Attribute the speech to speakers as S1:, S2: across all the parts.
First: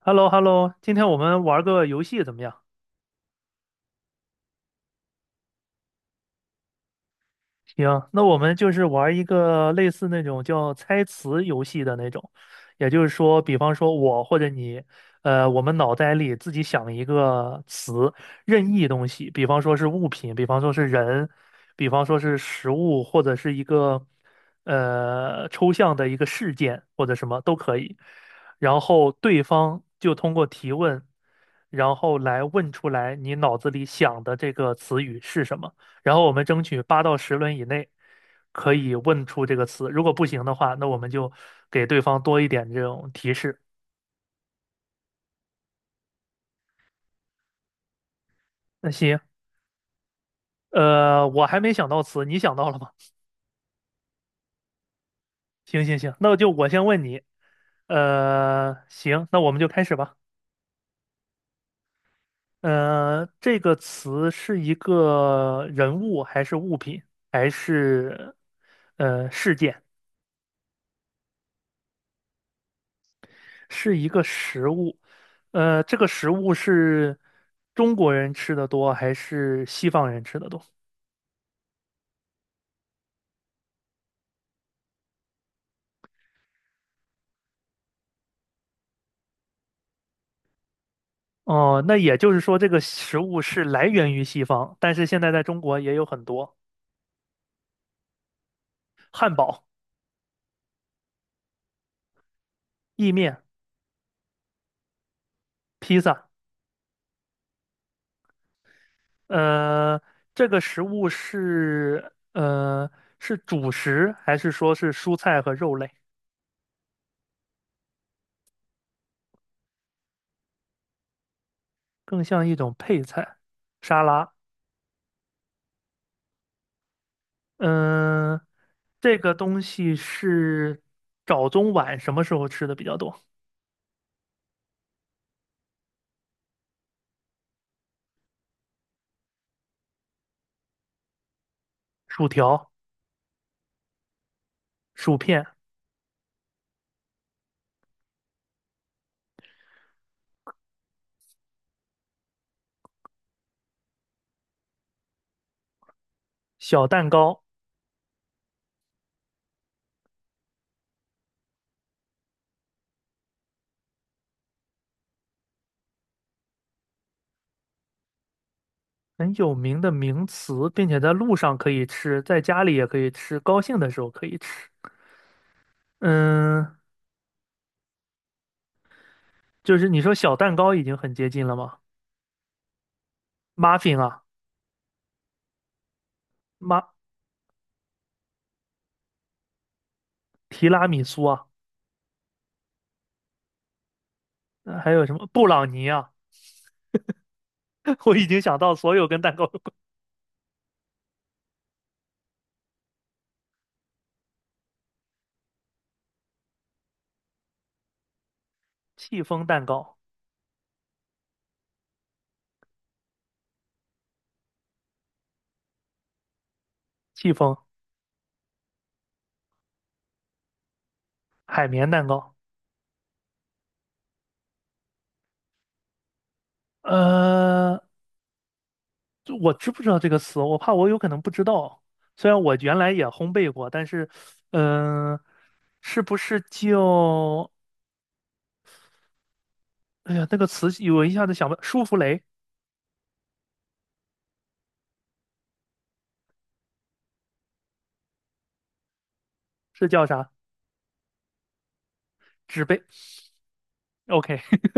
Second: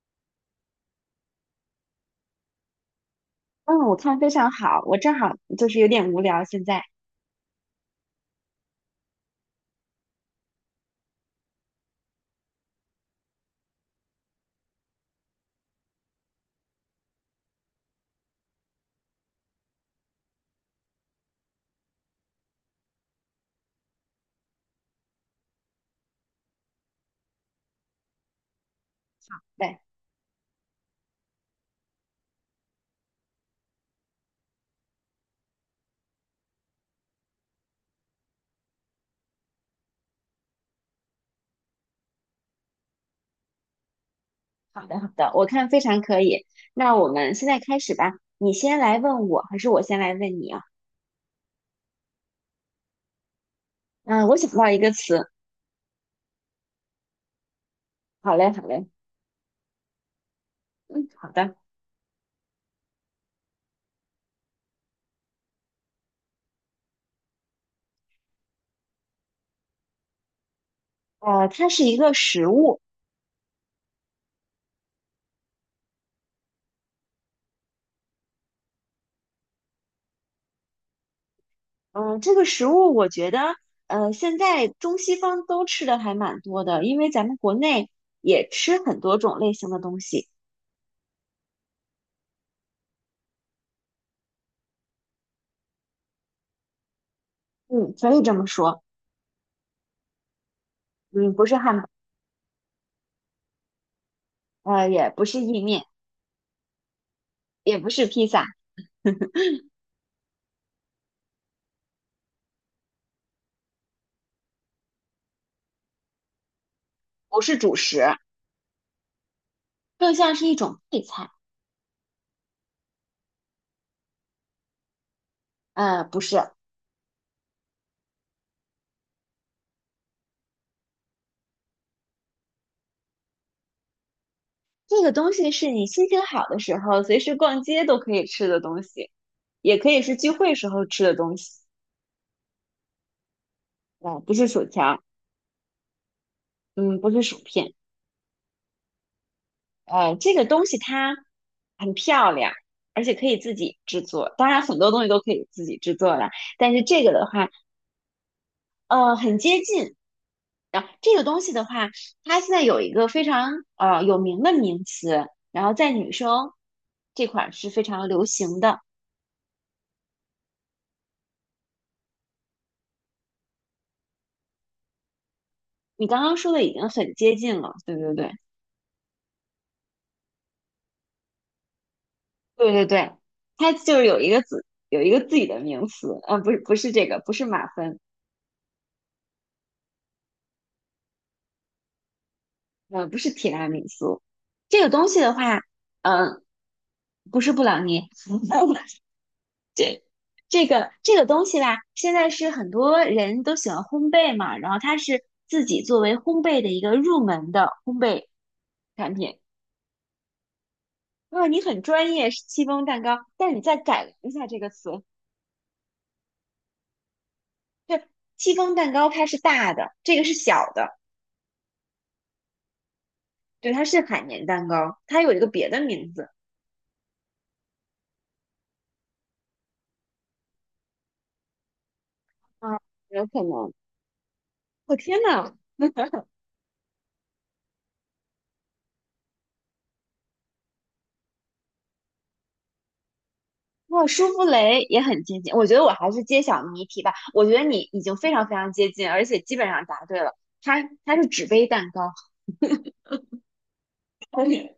S1: h e l l o h e l l o 今天我们玩个游戏怎么样？
S2: 嗯，我看非常好，我正好就是有点无聊现在。
S1: 行，那我们就是玩一个类似那种叫猜词游戏的那种，也就是说，比方说我或者你，我们脑袋里自己想一个词，任意东西，比方说是物品，比方说是人，比方说是食物，或者是一个抽象的一个事件或者什么都可以。然后
S2: 好，
S1: 对
S2: 嘞，
S1: 方就通过提问，然后来问出来你脑子里想的这个词语是什么。然后我们争取8到10轮以内可以问出这个词，如果不行的话，那我们就给对方多一点这种提示。
S2: 好的，好的，我看非常可以。那我们现在开始吧，你先
S1: 那
S2: 来
S1: 行，
S2: 问我，还是我先来问你啊？
S1: 我还没想到词，你想到了吗？
S2: 嗯，我想到一个词，
S1: 行行行，那就我先问你，
S2: 好嘞，好嘞，
S1: 行，那我们就开始吧。
S2: 嗯，好的。
S1: 这个词是一个人物还是物品还是事件？
S2: 它是一个食物，
S1: 是一个食物，这个食物是中国人吃的多还是西方人吃的多？
S2: 嗯，这个食物我觉得，现在中西方都吃的还蛮多的，因为咱们国内也吃很多种类型的东西，
S1: 哦，那也就是说，这个食物是来源于西方，但是现在在中国也有很多
S2: 嗯，可以这么说，
S1: 汉堡、
S2: 嗯，不是汉堡，
S1: 意面、
S2: 也不是意面，
S1: 披萨。
S2: 也不是披萨，
S1: 呃，这个食物是主食，还是说是蔬菜和肉类？
S2: 不是主食。更像是一种配菜。
S1: 更像一种配菜、沙拉。
S2: 呃，不是，
S1: 嗯、这个东西是早中晚什么时候吃的比较多？
S2: 这个东西是你心情好的时候，随时逛街都可以吃的东西，也可以是聚会时候吃的东西。
S1: 薯条、
S2: 啊，不是薯条，
S1: 薯片、
S2: 嗯，不是薯片。这个东西它很漂亮，而且可以自己制作。当然，很多东西都可以自己制作了，但是
S1: 小
S2: 这
S1: 蛋
S2: 个的
S1: 糕，
S2: 话，呃，很接近。啊，这个东西的话，它现在有一个非常有名的名词，然后在女生这块儿是非常流行的。
S1: 很有名的名词，并且在路上可以吃，在家里也可以吃，高兴的时候可以吃。
S2: 你刚刚说的已
S1: 嗯，
S2: 经很接近了，对对对，
S1: 就是你说小蛋糕已经很接近了吗
S2: 对对对，它就
S1: ？muffin
S2: 是有
S1: 啊，
S2: 一个有一个自己的名词，不是
S1: 马
S2: 这个，不是马芬，
S1: 提拉米苏啊，
S2: 呃，不是提拉米苏，这个
S1: 还有
S2: 东
S1: 什
S2: 西
S1: 么
S2: 的
S1: 布
S2: 话，
S1: 朗尼啊？
S2: 嗯、不是布朗 尼，
S1: 我已经想到所有跟蛋糕有关，
S2: 这这个东西吧，现在是很多人都喜欢烘焙嘛，然后它是自己作为烘焙的一个入门的烘焙产
S1: 戚
S2: 品。
S1: 风蛋糕、
S2: 如果你很专业，是戚风蛋糕，但是你再改良一下这个词，
S1: 戚风
S2: 对，戚风蛋糕它是大的，这个是小的，
S1: 海绵蛋糕，
S2: 对，它是海绵蛋糕，它有一个别的名字。
S1: 呃，就我知不知道这个词？我怕我有可能不知道。虽然我原
S2: 啊，
S1: 来也
S2: 有
S1: 烘
S2: 可
S1: 焙过，
S2: 能。
S1: 但是，
S2: 我
S1: 嗯、
S2: 天呐，
S1: 是不 是叫？哎呀，那个词我一下子想不，舒芙蕾
S2: 哇，舒芙蕾也很接近，我觉得我还是揭晓谜题吧。我觉得你已经非常非常接近，而且基本上
S1: 是
S2: 答
S1: 叫
S2: 对
S1: 啥？
S2: 了。它是纸杯蛋糕，
S1: 纸杯？OK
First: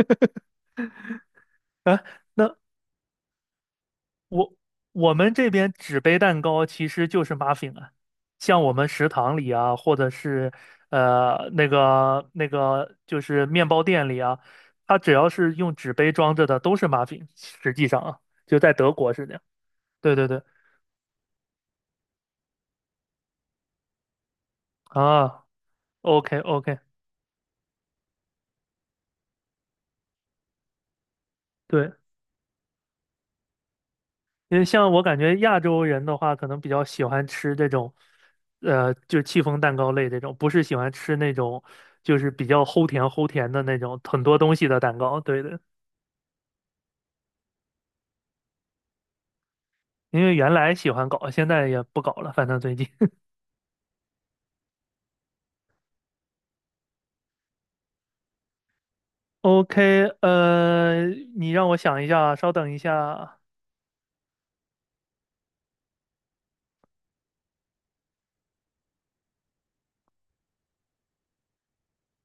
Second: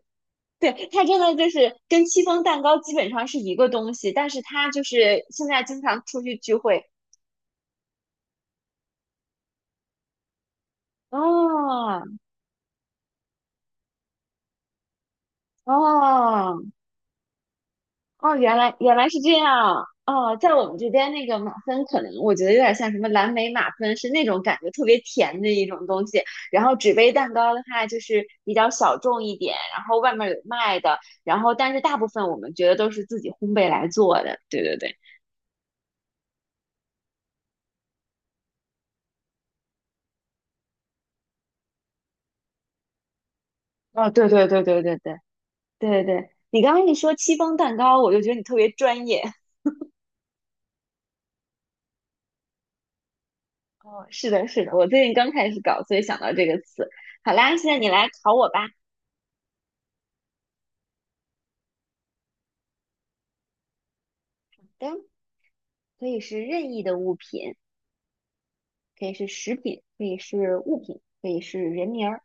S2: 对，它真的就是
S1: 啊，
S2: 跟戚风
S1: 那
S2: 蛋糕基本上是一个东西，但是
S1: 我
S2: 它就
S1: 我
S2: 是
S1: 们
S2: 现
S1: 这
S2: 在
S1: 边
S2: 经
S1: 纸
S2: 常
S1: 杯
S2: 出去
S1: 蛋
S2: 聚
S1: 糕
S2: 会。
S1: 其实就是 muffin 啊，像我们食堂里啊，或者是那
S2: 哦
S1: 个那个就是面包店里啊，它只要是用纸杯装着
S2: 哦，
S1: 的都是 muffin，实际上啊，
S2: 哦，原
S1: 就在
S2: 来
S1: 德
S2: 原来
S1: 国
S2: 是
S1: 是这
S2: 这
S1: 样。
S2: 样。
S1: 对对
S2: 哦，
S1: 对。
S2: 在我们这边那个马芬，可能我觉得有点像什么蓝莓马芬，是那种感觉特别甜
S1: 啊
S2: 的一种东西。
S1: ，OK
S2: 然后
S1: OK，
S2: 纸杯蛋糕的话，就是比较小众一点，然后外面有卖的，然后但是
S1: 对，
S2: 大部分我们觉得都是自己烘焙来做的。
S1: 因
S2: 对
S1: 为
S2: 对
S1: 像
S2: 对，
S1: 我感觉亚洲人的话，可能比较喜欢吃这种，就戚风蛋糕类这种，不是喜欢吃那种就是比较齁甜齁甜的那种
S2: 哦，
S1: 很
S2: 对
S1: 多
S2: 对
S1: 东
S2: 对
S1: 西的
S2: 对
S1: 蛋
S2: 对
S1: 糕。
S2: 对
S1: 对的，
S2: 对对，你刚刚一说戚风蛋糕，我就觉得你特别专业。
S1: 因为原来喜欢搞，现在也不搞了，反正最近。
S2: 哦，是的，是的，我最近刚开始搞，所以想到这个词。好啦，现在你来考我吧。
S1: OK，你让我想一下，稍等一下。
S2: 好的，可以是任意的物品。可以是食品，可以是物品，可以是人名儿，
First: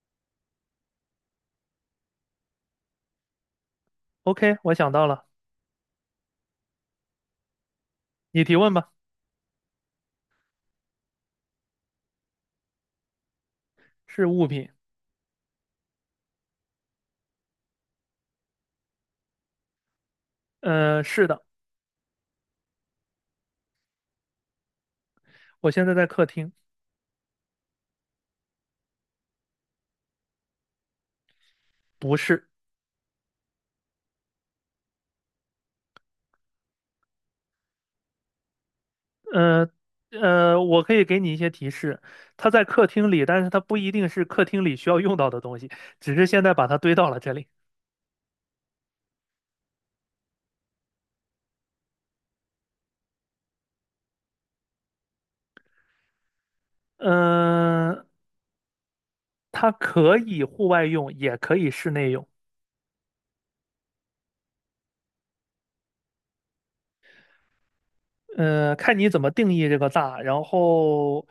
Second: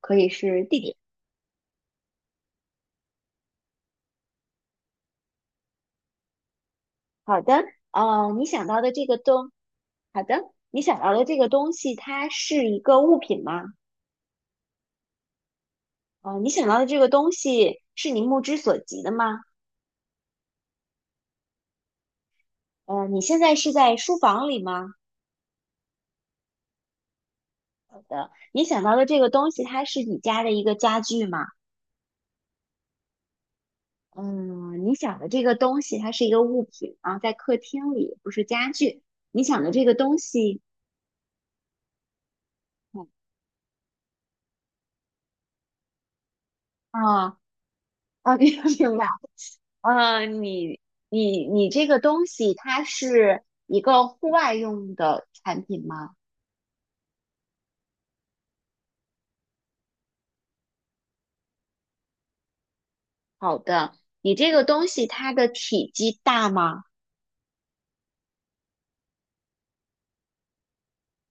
S2: 可以是地点。
S1: OK，我想到了，
S2: 好的，
S1: 你
S2: 你
S1: 提
S2: 想
S1: 问
S2: 到的
S1: 吧。
S2: 这个东，好的，你想到的这个东西，它是一个物品吗？
S1: 是物品，
S2: 你想到的这个东西是你目之所及的吗？
S1: 是的，
S2: 你现在是在书房里吗？
S1: 我现在在客厅，
S2: 你想到的这个东西，它是你家的一个家具吗？
S1: 不是。
S2: 嗯，你想的这个东西，它是一个物品啊，在客厅里，不是家具。你想
S1: 呃
S2: 的这个东西，
S1: 我可以给你一些提示，它在客厅里，
S2: 嗯
S1: 但是它不一定是客厅里需要用到的东西，只是现在把它堆到了这
S2: 啊
S1: 里。
S2: 啊，明白 明白。呃，你你这个东西，它是一个户外用的产品吗？
S1: 嗯、呃它可以户外用，也可以室内用。
S2: 好的，你这个东西它的体积大吗？
S1: 看你怎么定义这个大，然后，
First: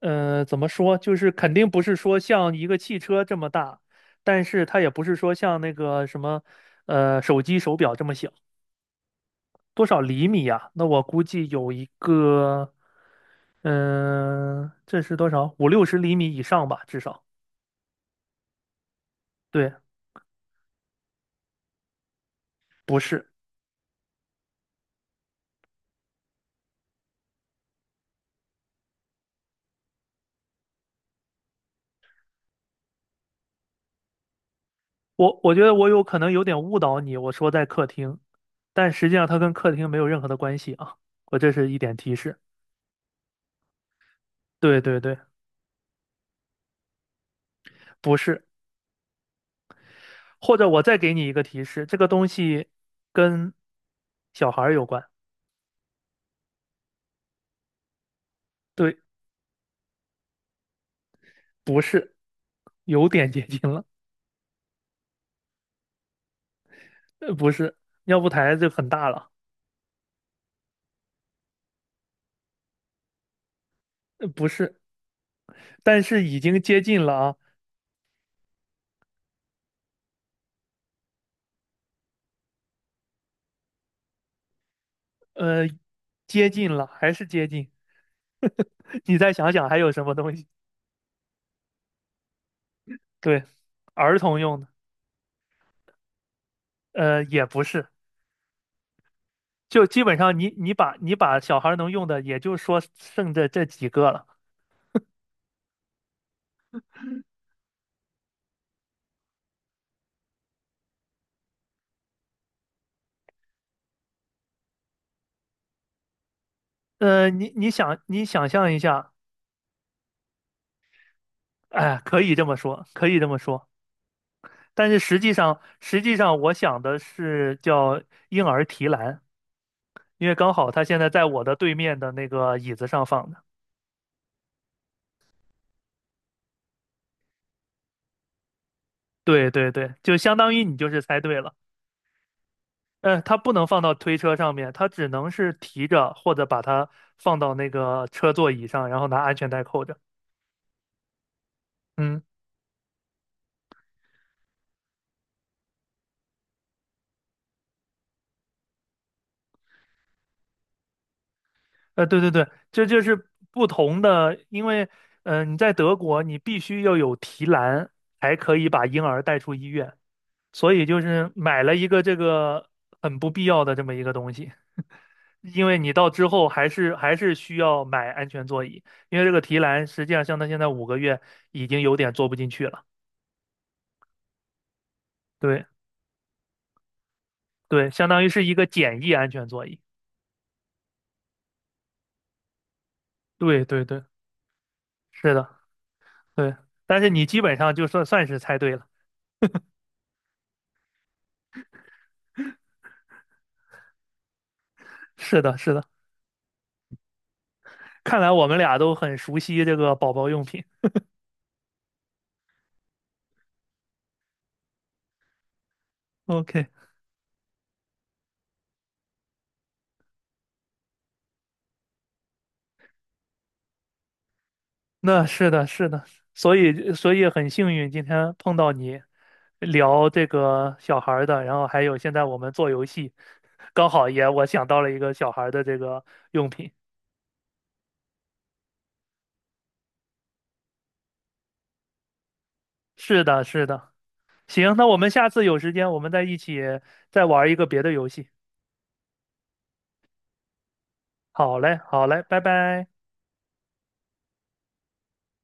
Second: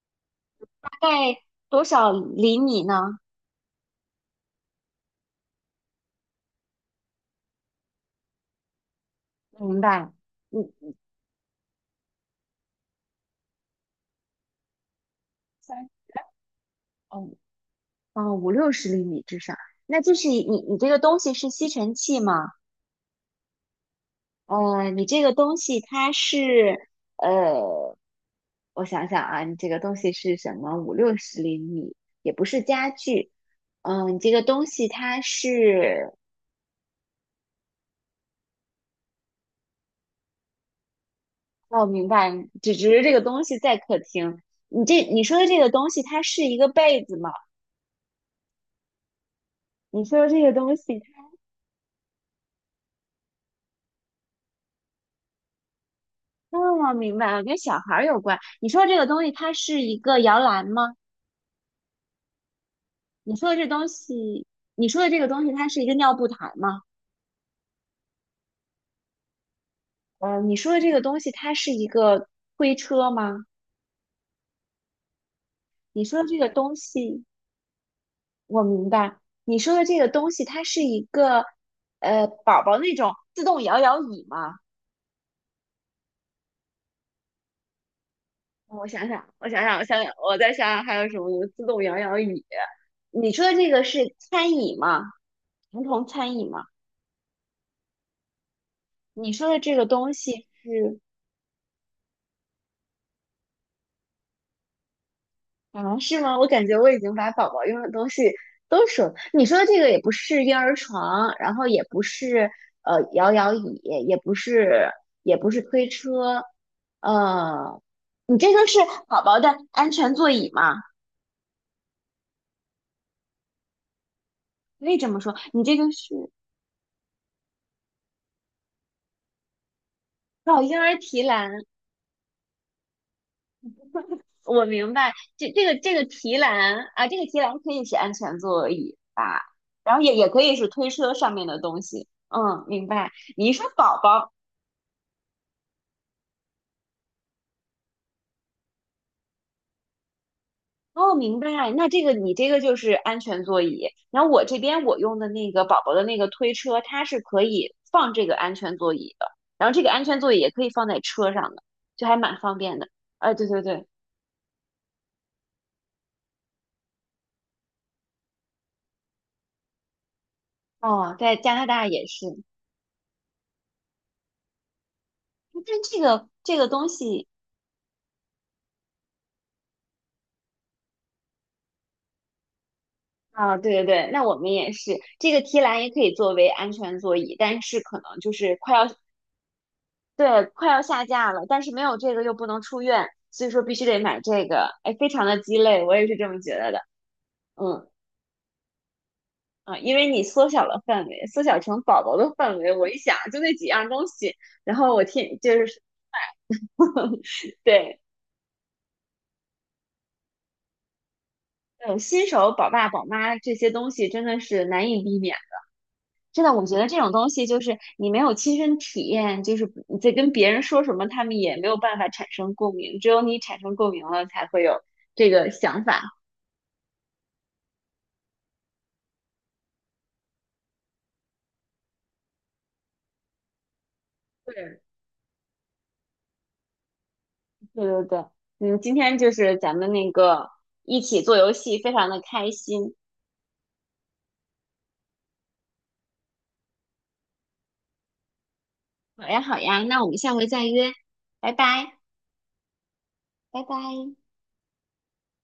S1: 怎么
S2: 大
S1: 说，就是
S2: 概
S1: 肯定不
S2: 多
S1: 是
S2: 少
S1: 说像
S2: 厘
S1: 一个
S2: 米
S1: 汽
S2: 呢？
S1: 车这么大，但是它也不是说像那个什么，手机手表这么小。
S2: 明
S1: 多少
S2: 白，
S1: 厘米呀、
S2: 五
S1: 那我估计有一个，这是多少？五六十
S2: 三
S1: 厘米以上吧，至少。
S2: 哦哦五六十厘米至少。
S1: 对，
S2: 那就是你这个东西是吸尘器吗？
S1: 不是，
S2: 呃，你这个东西它是呃我想想啊，你这个东西是什么？五六十厘米，也不是家具。嗯，你这个东西它
S1: 我觉得我有
S2: 是，
S1: 可能有点误导你，我说在客厅，但实际上它跟客厅没有任何的关系啊。我这是一
S2: 哦，我
S1: 点
S2: 明
S1: 提
S2: 白，
S1: 示。
S2: 只是这个东西在客厅。
S1: 对对对，
S2: 你说的这个东西，它是一个被子吗？
S1: 不是。
S2: 你说的这个
S1: 或者
S2: 东
S1: 我再
S2: 西，
S1: 给你一个提示，这个东西跟小孩儿有关。
S2: 哦，明白了，跟小孩儿有关。你说的
S1: 对，
S2: 这个东西，它是一个摇篮吗？
S1: 不是，有点
S2: 你
S1: 接
S2: 说的
S1: 近
S2: 这
S1: 了，
S2: 东西，你说的这个东西，它是一个尿布台吗？
S1: 不是。尿布台就很大了，
S2: 嗯，你说的这个东西，它是一个推车吗？
S1: 不是。但
S2: 你说
S1: 是
S2: 的这
S1: 已
S2: 个
S1: 经
S2: 东
S1: 接近了
S2: 西。
S1: 啊，
S2: 我明白你说的这个东西，它是一个宝宝那种自动摇摇椅吗？
S1: 呃，接近了，还是接近。你再想想还有什么东
S2: 我
S1: 西？
S2: 再想想还有什么自动摇摇椅。你
S1: 对，
S2: 说的这个是
S1: 儿童
S2: 餐
S1: 用的，
S2: 椅吗？儿童餐椅吗？
S1: 也不是，
S2: 你说的这
S1: 就
S2: 个
S1: 基
S2: 东
S1: 本上
S2: 西
S1: 你你把
S2: 是
S1: 你把小孩能用的，也就说剩这这几个了。
S2: 啊是吗？我感觉我已经把宝宝用的东西都说了你说的这个也不是婴儿床，然后也不是摇摇椅，也不是也不是推车，
S1: 你你
S2: 呃，
S1: 想你
S2: 你
S1: 想
S2: 这个
S1: 象一
S2: 是
S1: 下，
S2: 宝宝的安全座椅吗？
S1: 哎，可以这么说，可以这么说。但
S2: 可
S1: 是
S2: 以这
S1: 实
S2: 么
S1: 际
S2: 说，
S1: 上，
S2: 你这个
S1: 实
S2: 是
S1: 际上我想的是叫婴儿提篮，因为刚
S2: 哦，
S1: 好
S2: 婴
S1: 他
S2: 儿
S1: 现在
S2: 提
S1: 在我
S2: 篮，
S1: 的对面的那个椅子上放的。
S2: 我明白，这个提篮啊，这个提篮可以是安全座椅吧？
S1: 对对对，
S2: 然后
S1: 就
S2: 也
S1: 相
S2: 可
S1: 当
S2: 以
S1: 于
S2: 是
S1: 你就
S2: 推
S1: 是
S2: 车
S1: 猜
S2: 上
S1: 对
S2: 面
S1: 了。
S2: 的东西。嗯，明白。
S1: 它
S2: 你
S1: 不
S2: 一
S1: 能
S2: 说
S1: 放到
S2: 宝
S1: 推
S2: 宝，
S1: 车上面，它只能是提着或者把它放到那个车座椅上，然后拿安全带扣着。
S2: 哦，明白。那这个
S1: 嗯，
S2: 你这个就是安全座椅，然后我这边我用的那个宝宝的那个推车，它是可以放这个安全座椅的，然后这个安全座椅也可以放在车上的，就还
S1: 对对
S2: 蛮
S1: 对，
S2: 方便
S1: 这
S2: 的。
S1: 就是
S2: 哎，对对
S1: 不
S2: 对，
S1: 同的，因为你在德国，你必须要有提篮才可以把婴儿带出医院，所以就
S2: 哦，
S1: 是
S2: 在加
S1: 买
S2: 拿
S1: 了一
S2: 大
S1: 个
S2: 也
S1: 这
S2: 是，
S1: 个很不必要的这么一个东西。
S2: 但
S1: 因为你
S2: 这
S1: 到之
S2: 个
S1: 后
S2: 这
S1: 还
S2: 个东
S1: 是还
S2: 西
S1: 是需要买安全座椅，因为这个提篮实际上像它现在5个月已经有点坐不进去了。
S2: 啊，对对对，那我们也是，这个提
S1: 对
S2: 篮也可以作为安全座椅，但是
S1: 对，
S2: 可
S1: 相
S2: 能
S1: 当于
S2: 就
S1: 是一
S2: 是
S1: 个
S2: 快要
S1: 简易安全座椅。
S2: 对快要下架了，但是没有这个又不能出院，所以说
S1: 对
S2: 必
S1: 对
S2: 须得
S1: 对，
S2: 买这个，哎，非常
S1: 是
S2: 的
S1: 的，
S2: 鸡肋，我也是这么觉
S1: 对。
S2: 得的。
S1: 但是你基本上就
S2: 嗯，
S1: 算算是猜对了。
S2: 因为你缩小了范围，缩小成宝宝的范围，我一想就那几样东西，然后我 听
S1: 是的，
S2: 就
S1: 是
S2: 是
S1: 的。
S2: 对，
S1: 看来我们俩都很熟悉这个宝宝用品。
S2: 嗯，新手宝爸宝妈这些东西真的是难以避免。真的，我
S1: OK，
S2: 觉得这种东西就是你没有亲身体验，就是你在跟别人说什么，他们也没有办法产生共鸣，只有你产生共鸣了，才会有
S1: 那
S2: 这个
S1: 是的，
S2: 想
S1: 是
S2: 法。
S1: 的，所以很幸运今天碰到你聊这个小孩儿的，然后还有现在我们做游戏，刚好也我想到
S2: 对，
S1: 了一个小孩儿的这个用品。
S2: 对对对，嗯，今天就是咱们那个一起做游戏，非常的开心。
S1: 是的，是的，行，那我们下次有时间我们再一起再玩一个别的游戏。
S2: 好呀，好呀，那我们下回再约，拜
S1: 好嘞，
S2: 拜，
S1: 好嘞，拜拜。
S2: 拜拜。